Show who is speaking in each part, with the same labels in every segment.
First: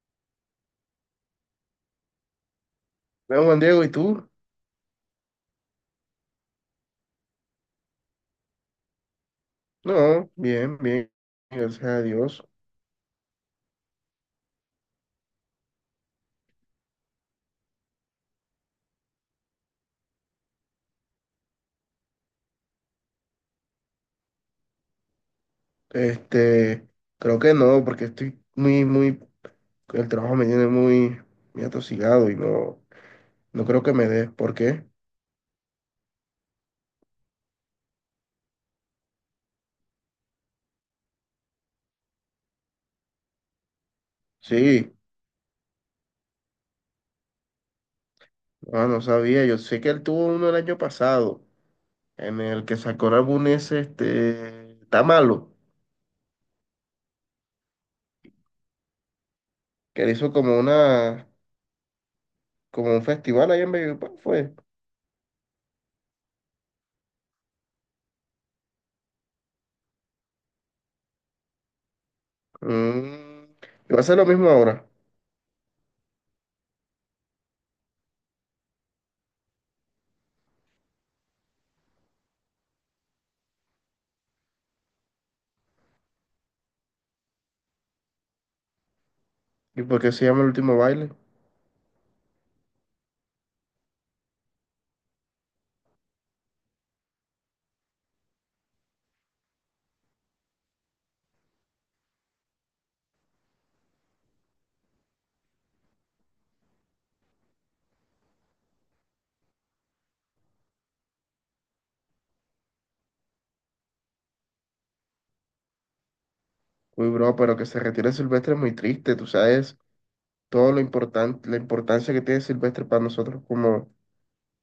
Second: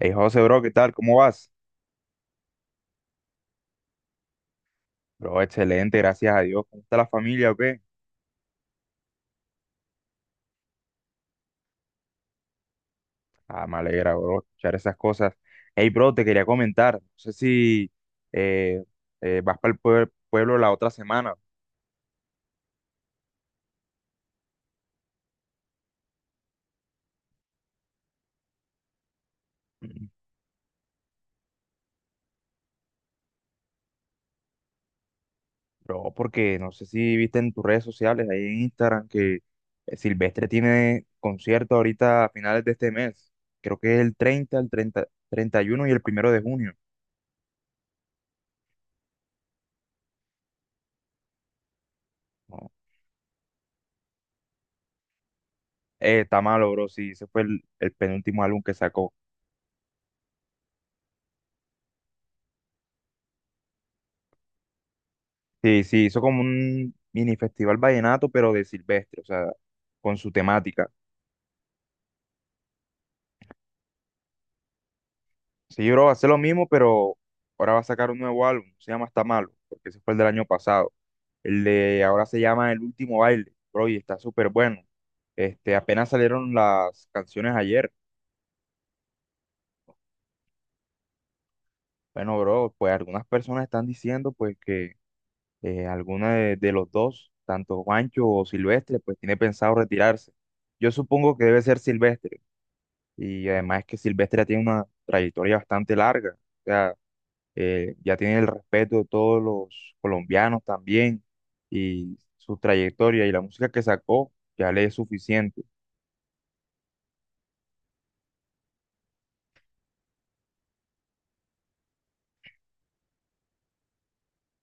Speaker 1: Hey, José, bro, ¿qué tal? ¿Cómo vas?
Speaker 2: Bueno, Juan Diego, ¿y tú?
Speaker 1: Bro, excelente, gracias a Dios. ¿Cómo está la familia o qué?
Speaker 2: No, bien, bien, gracias a Dios.
Speaker 1: Ah, me alegra, bro, escuchar esas cosas. Hey, bro, te quería comentar. No sé si eh, vas para el pueblo la otra semana.
Speaker 2: Este, creo que no, porque el
Speaker 1: Mm,
Speaker 2: trabajo me tiene muy, muy atosigado y no, no creo que me dé. ¿Por qué?
Speaker 1: Bro, porque no sé si viste en tus redes sociales, ahí en Instagram, que Silvestre tiene concierto ahorita a finales de este mes. Creo que es el 30, el
Speaker 2: Sí,
Speaker 1: 30, 31 y uno y el primero de junio.
Speaker 2: ah no sabía. Yo sé que él tuvo uno el año pasado, en el
Speaker 1: No,
Speaker 2: que sacó el álbum ese, este, Está Malo,
Speaker 1: está malo, bro, sí, ese fue el penúltimo álbum que sacó.
Speaker 2: que él hizo como un festival allá en Valledupar, fue.
Speaker 1: Sí, sí, hizo como un mini festival vallenato, pero de Silvestre, o sea, con su temática.
Speaker 2: Mm, y va a ser lo mismo ahora.
Speaker 1: Sí, bro, va a ser lo mismo, pero ahora va a sacar un nuevo álbum, se llama Está Malo, porque ese fue el del año pasado. El de ahora se llama El Último Baile, bro, y está súper bueno. Este, apenas salieron las canciones ayer.
Speaker 2: ¿Y por qué se llama El Último Baile?
Speaker 1: Bueno, bro, pues algunas personas están diciendo pues que alguno de los dos, tanto Juancho o Silvestre, pues tiene pensado retirarse. Yo supongo que debe ser Silvestre. Y además es que Silvestre ya tiene una trayectoria bastante larga. O sea, ya tiene el respeto de todos los colombianos también. Y su trayectoria y la música que sacó ya le es suficiente.
Speaker 2: Uy, bro, pero que se retire Silvestre es muy triste, tú sabes todo lo importante, la importancia que tiene Silvestre para nosotros como,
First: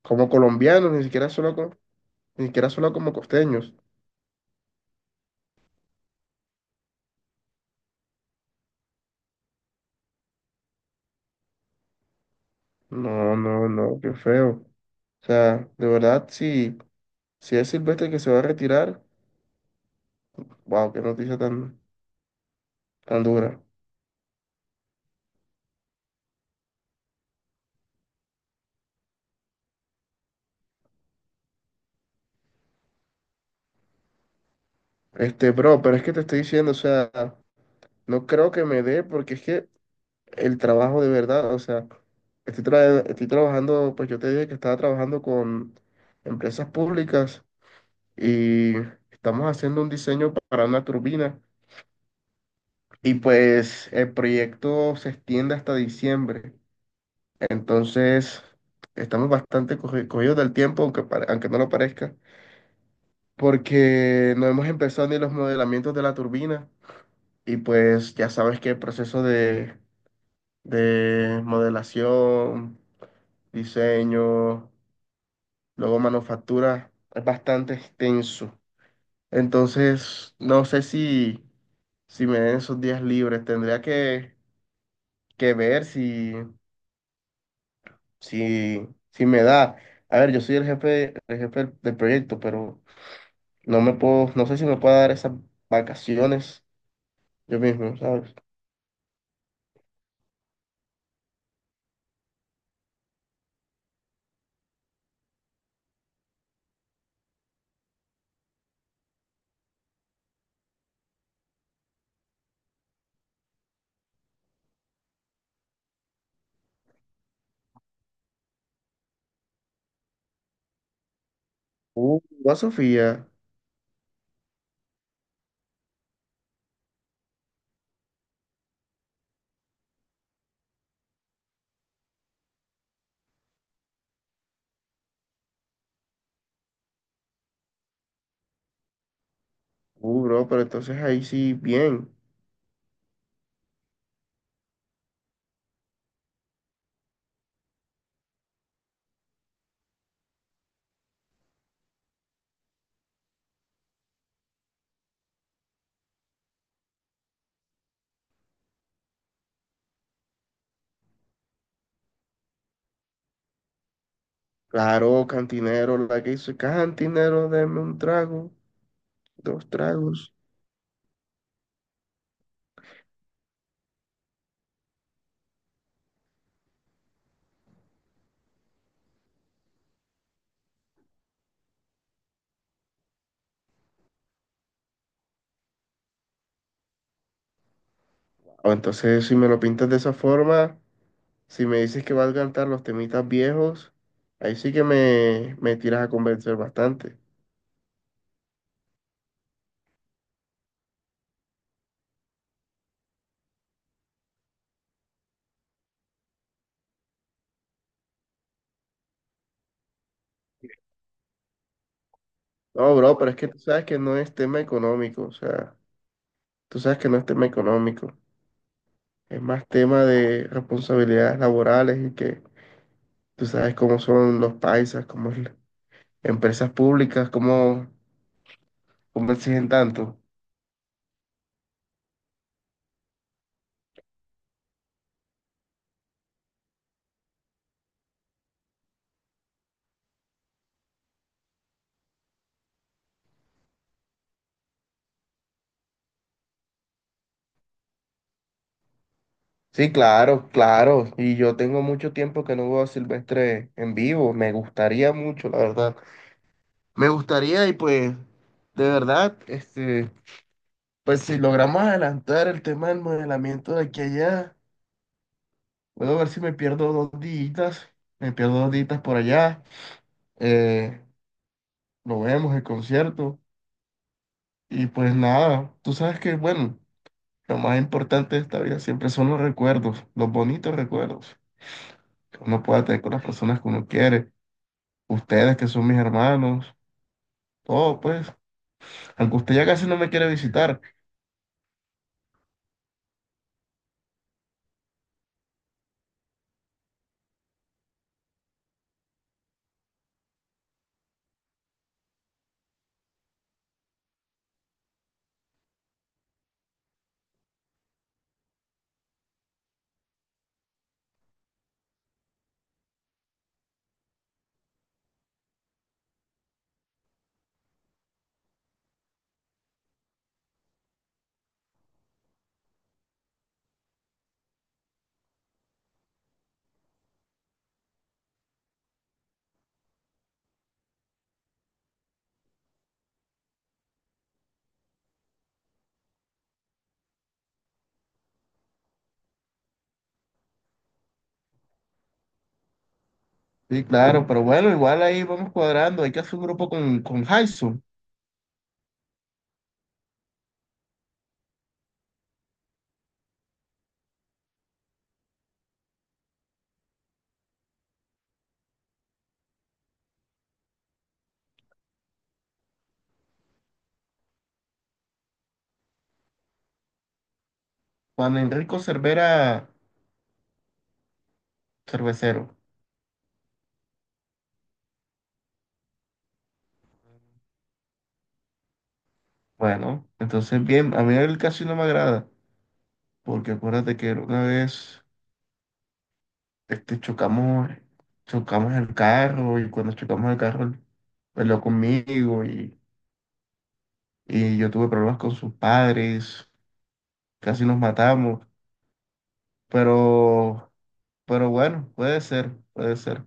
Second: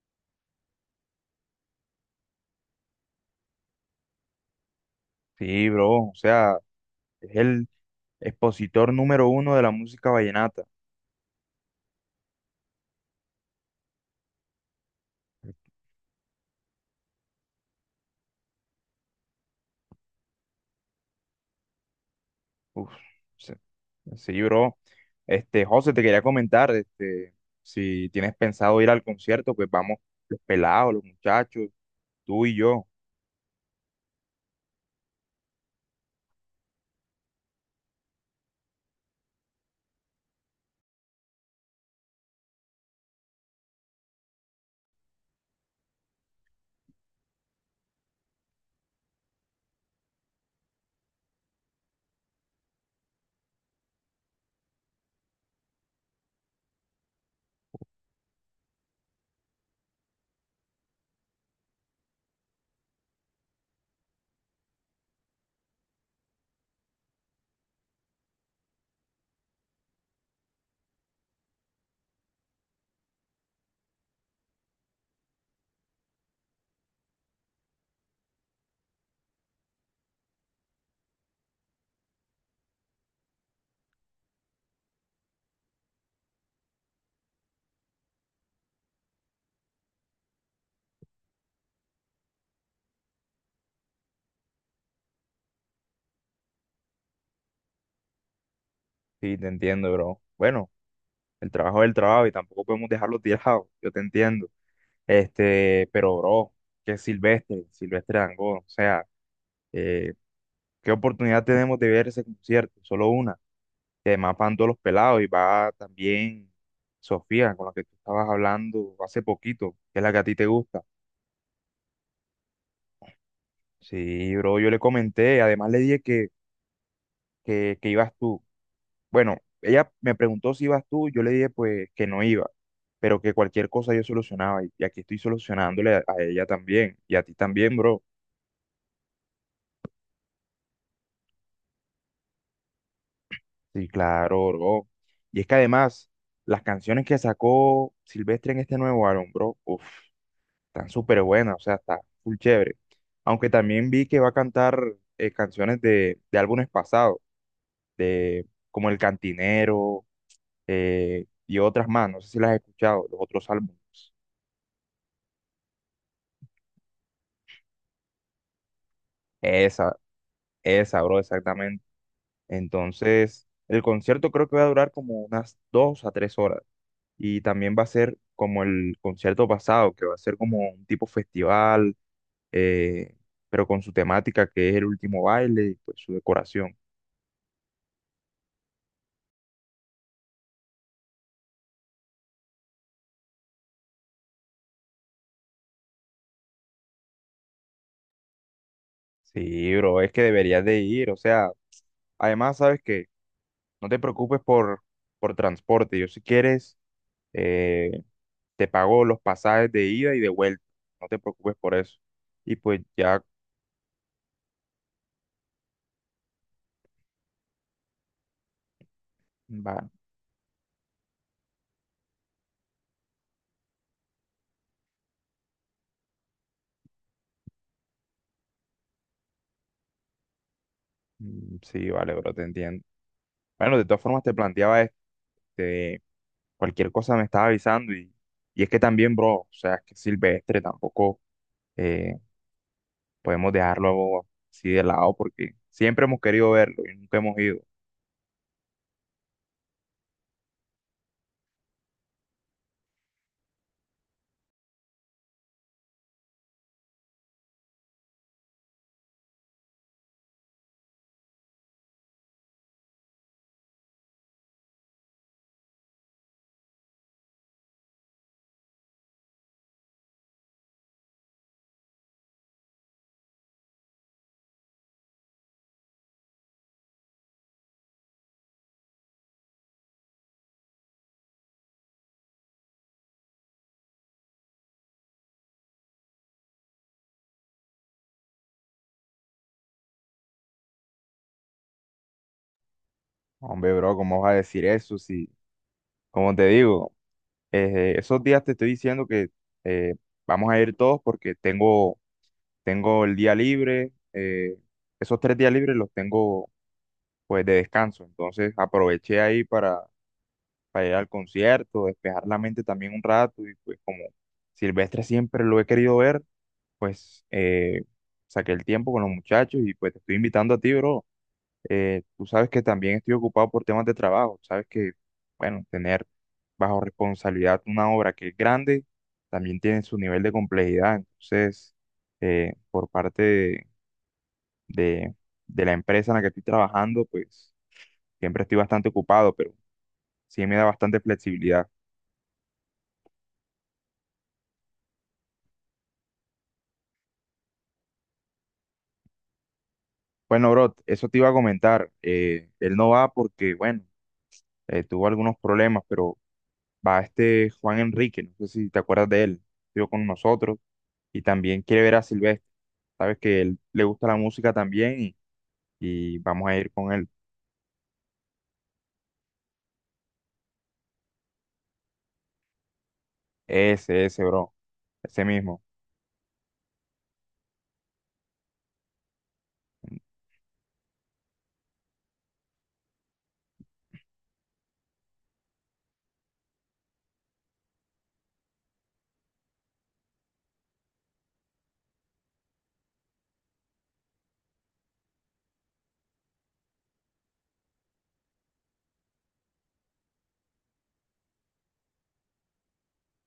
Speaker 2: como colombianos, ni siquiera solo ni siquiera solo como costeños.
Speaker 1: Sí, bro. O sea, es el expositor número uno de la música vallenata.
Speaker 2: No, no, no, qué feo. O sea, de verdad, si es Silvestre que se va a retirar, wow, qué noticia tan,
Speaker 1: Uf,
Speaker 2: tan
Speaker 1: sí,
Speaker 2: dura.
Speaker 1: sí, bro. Este, José, te quería comentar, este, si tienes pensado ir al concierto, pues vamos los pelados, los muchachos, tú y yo.
Speaker 2: Este, bro, pero es que te estoy diciendo, o sea, no creo que me dé, porque es que el trabajo de verdad, o sea, estoy trabajando, pues yo te dije que estaba trabajando con empresas públicas y estamos haciendo un diseño para una turbina y pues el proyecto se extiende hasta diciembre, entonces estamos bastante cogidos del tiempo, aunque, aunque no lo parezca, porque no hemos empezado ni los modelamientos de la turbina y pues ya sabes que el proceso de modelación, diseño, luego manufactura, es bastante extenso. Entonces, no sé si, si, me den esos días libres, tendría que ver si, si me da. A ver, yo soy el jefe del proyecto, pero no me puedo, no sé si me puedo dar esas vacaciones yo mismo, ¿sabes?
Speaker 1: Sí, te entiendo, bro. Bueno. El trabajo es el trabajo y tampoco podemos dejarlo tirado, yo te entiendo. Este, pero bro, que Silvestre Dangond, o sea, eh, ¿qué oportunidad tenemos de ver ese concierto? Solo una. Y además van todos los pelados y va también Sofía, con la que tú estabas hablando hace poquito, que es la que a ti te gusta.
Speaker 2: Uh, a Sofía.
Speaker 1: Sí, bro, yo le comenté, además le dije que ibas tú. Bueno, ella me preguntó si ibas tú, yo le dije pues que no iba, pero que cualquier cosa yo solucionaba y aquí estoy solucionándole a ella también y a ti también, bro.
Speaker 2: Bro, pero entonces ahí sí, bien.
Speaker 1: Sí, claro, bro. Y es que además, las canciones que sacó Silvestre en este nuevo álbum, bro, uff, están súper buenas, o sea, está full chévere. Aunque también vi que va a cantar canciones de álbumes pasados, de como El Cantinero, y otras más, no sé si las has escuchado, los otros álbumes.
Speaker 2: Claro, cantinero, la que dice, cantinero, deme un trago, dos
Speaker 1: Esa,
Speaker 2: tragos.
Speaker 1: Esa, bro, exactamente. Entonces, el concierto creo que va a durar como unas dos a tres horas. Y también va a ser como el concierto pasado, que va a ser como un tipo festival, eh, pero con su temática que es el último baile y pues su decoración.
Speaker 2: O entonces, si me lo pintas de esa forma, si me dices que vas a cantar los temitas viejos, ahí sí que me tiras a convencer bastante.
Speaker 1: Sí, bro, es que deberías de ir. O sea, además, sabes que no te preocupes por transporte. Yo si quieres, eh, te pago los pasajes de ida y de vuelta. No te preocupes por eso. Y pues
Speaker 2: No, bro,
Speaker 1: ya
Speaker 2: pero es que tú sabes que no es tema económico, o sea, tú sabes que no es tema económico, es más
Speaker 1: va.
Speaker 2: tema de responsabilidades laborales y que tú sabes cómo son los paisas, cómo es empresas públicas, cómo exigen tanto.
Speaker 1: Sí, vale, bro, te entiendo. Bueno, de todas formas te planteaba este, cualquier cosa me estaba avisando y es que también, bro, o sea, es que Silvestre tampoco eh, podemos dejarlo así de lado porque siempre hemos querido verlo y nunca hemos ido.
Speaker 2: Sí, claro, claro. Y yo tengo mucho tiempo que no veo a Silvestre en vivo. Me gustaría mucho, la verdad. Me gustaría y pues, de verdad, este, pues si logramos adelantar el tema del modelamiento de aquí a allá, puedo ver si me pierdo dos días, me pierdo dos días por allá. Eh, lo vemos, el concierto. Y pues nada, tú sabes que, bueno, lo más importante de esta vida siempre son los recuerdos, los bonitos recuerdos que uno pueda tener con las personas que uno quiere. Ustedes que son mis hermanos, todo pues, aunque usted ya casi no me quiere visitar.
Speaker 1: Hombre, bro, ¿cómo vas a decir eso? Si, como te digo, esos días te estoy diciendo que eh, vamos a ir todos porque tengo el día libre, esos tres días libres los tengo pues de descanso, entonces aproveché ahí para ir al concierto, despejar la mente también un rato y pues como Silvestre siempre lo he querido ver, pues saqué el tiempo con los muchachos y pues te estoy invitando a ti, bro. Tú sabes que también estoy ocupado por temas de trabajo, sabes que, bueno, tener bajo responsabilidad una obra que es grande también tiene su nivel de complejidad, entonces por parte de la empresa en la que estoy trabajando, pues siempre estoy bastante ocupado, pero sí me da bastante flexibilidad.
Speaker 2: Sí, claro, pero bueno, igual ahí vamos cuadrando, hay que hacer un grupo con Jason,
Speaker 1: Bueno, bro, eso te iba a comentar. Él no va porque, bueno, tuvo algunos problemas, pero va este Juan Enrique, no sé si te acuerdas de él, estuvo con nosotros y también quiere ver a Silvestre. Sabes que él le gusta la música también y vamos a ir con él.
Speaker 2: Juan Enrico Cervera Cervecero.
Speaker 1: Ese, bro, ese mismo.
Speaker 2: Bueno, entonces bien, a mí él casi no me agrada, porque acuérdate que una vez este, chocamos el carro y cuando chocamos el carro, él peleó conmigo y yo tuve problemas con sus padres, casi nos matamos, pero... Pero bueno, puede ser, puede ser.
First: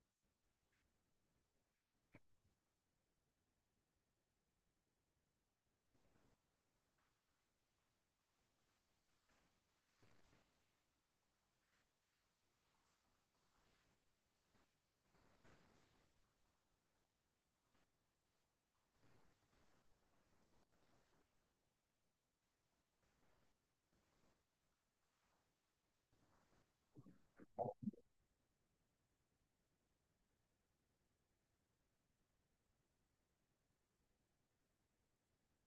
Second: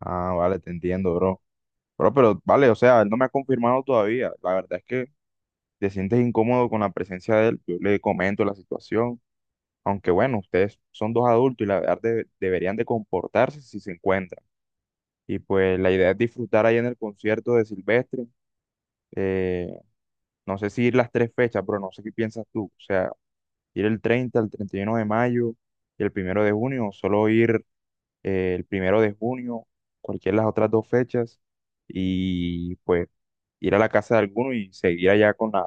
Speaker 1: Ah, vale, te entiendo, bro. Bro, pero vale, o sea, él no me ha confirmado todavía. La verdad es que te sientes incómodo con la presencia de él. Yo le comento la situación. Aunque bueno, ustedes son dos adultos y la verdad deberían de comportarse si se encuentran. Y pues la idea es disfrutar ahí en el concierto de Silvestre. Eh, no sé si ir las tres fechas, pero no sé qué piensas tú. O sea, ir el 30, el 31 de mayo y el primero de junio, o solo ir el primero de junio, cualquiera de las otras dos fechas, y pues ir a la casa de alguno y seguir allá con la,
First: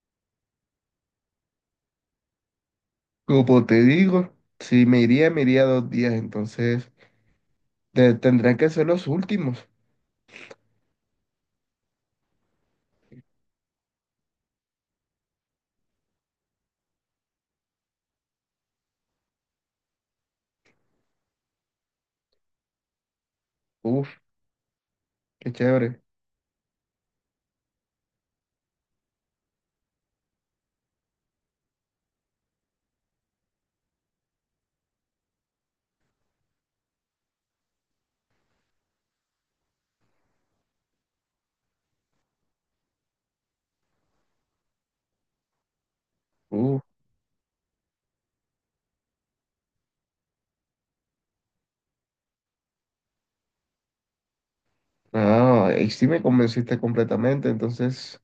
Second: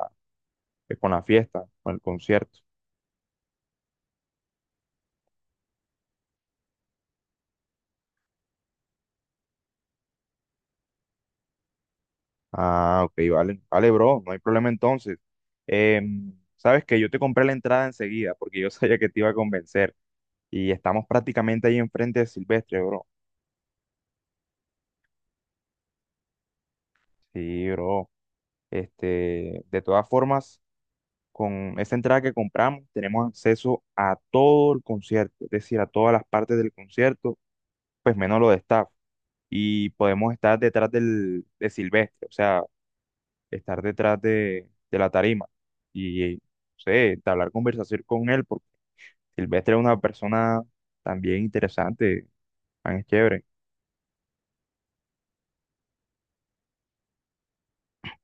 Speaker 1: pues, con la fiesta, con el concierto.
Speaker 2: Como te digo, si me iría, me iría dos días, entonces tendrán que ser los últimos.
Speaker 1: Ah, ok, vale. Vale, bro, no hay problema entonces. Sabes que yo te compré la entrada enseguida porque yo sabía que te iba a convencer. Y estamos prácticamente ahí enfrente de Silvestre, bro.
Speaker 2: Uf, qué chévere.
Speaker 1: Sí, bro. Este, de todas formas, con esa entrada que compramos, tenemos acceso a todo el concierto, es decir, a todas las partes del concierto, pues menos lo de staff. Y podemos estar detrás del, de Silvestre, o sea, estar detrás de la tarima. Y, no
Speaker 2: Uf,
Speaker 1: sé, entablar conversación con él. Silvestre es una persona también interesante, man, es chévere.
Speaker 2: no, ahí sí me convenciste completamente, entonces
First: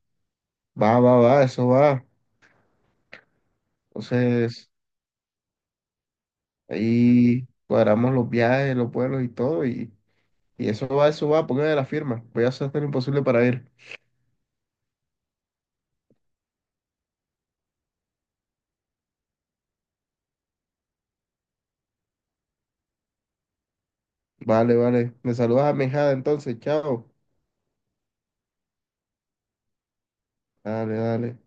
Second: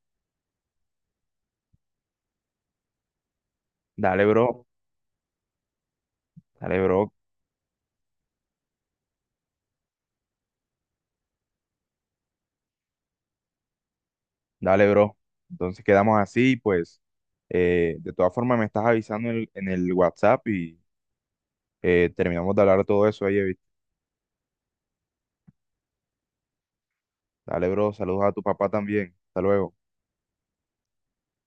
Speaker 2: va, va, va, eso va.
Speaker 1: Dale, bro,
Speaker 2: Entonces
Speaker 1: dale, bro,
Speaker 2: ahí cuadramos los viajes, los vuelos y todo, y eso va, póngame la firma. Voy a hacer todo lo imposible para ir.
Speaker 1: dale, bro. Entonces quedamos así, pues, de todas formas me estás avisando en el WhatsApp y terminamos de hablar todo eso ahí. ¿Viste?
Speaker 2: Vale, vale. Me saludas a mi hijada entonces, chao.
Speaker 1: Dale, bro, saludos a tu papá también. Hasta luego.
Speaker 2: Dale, dale.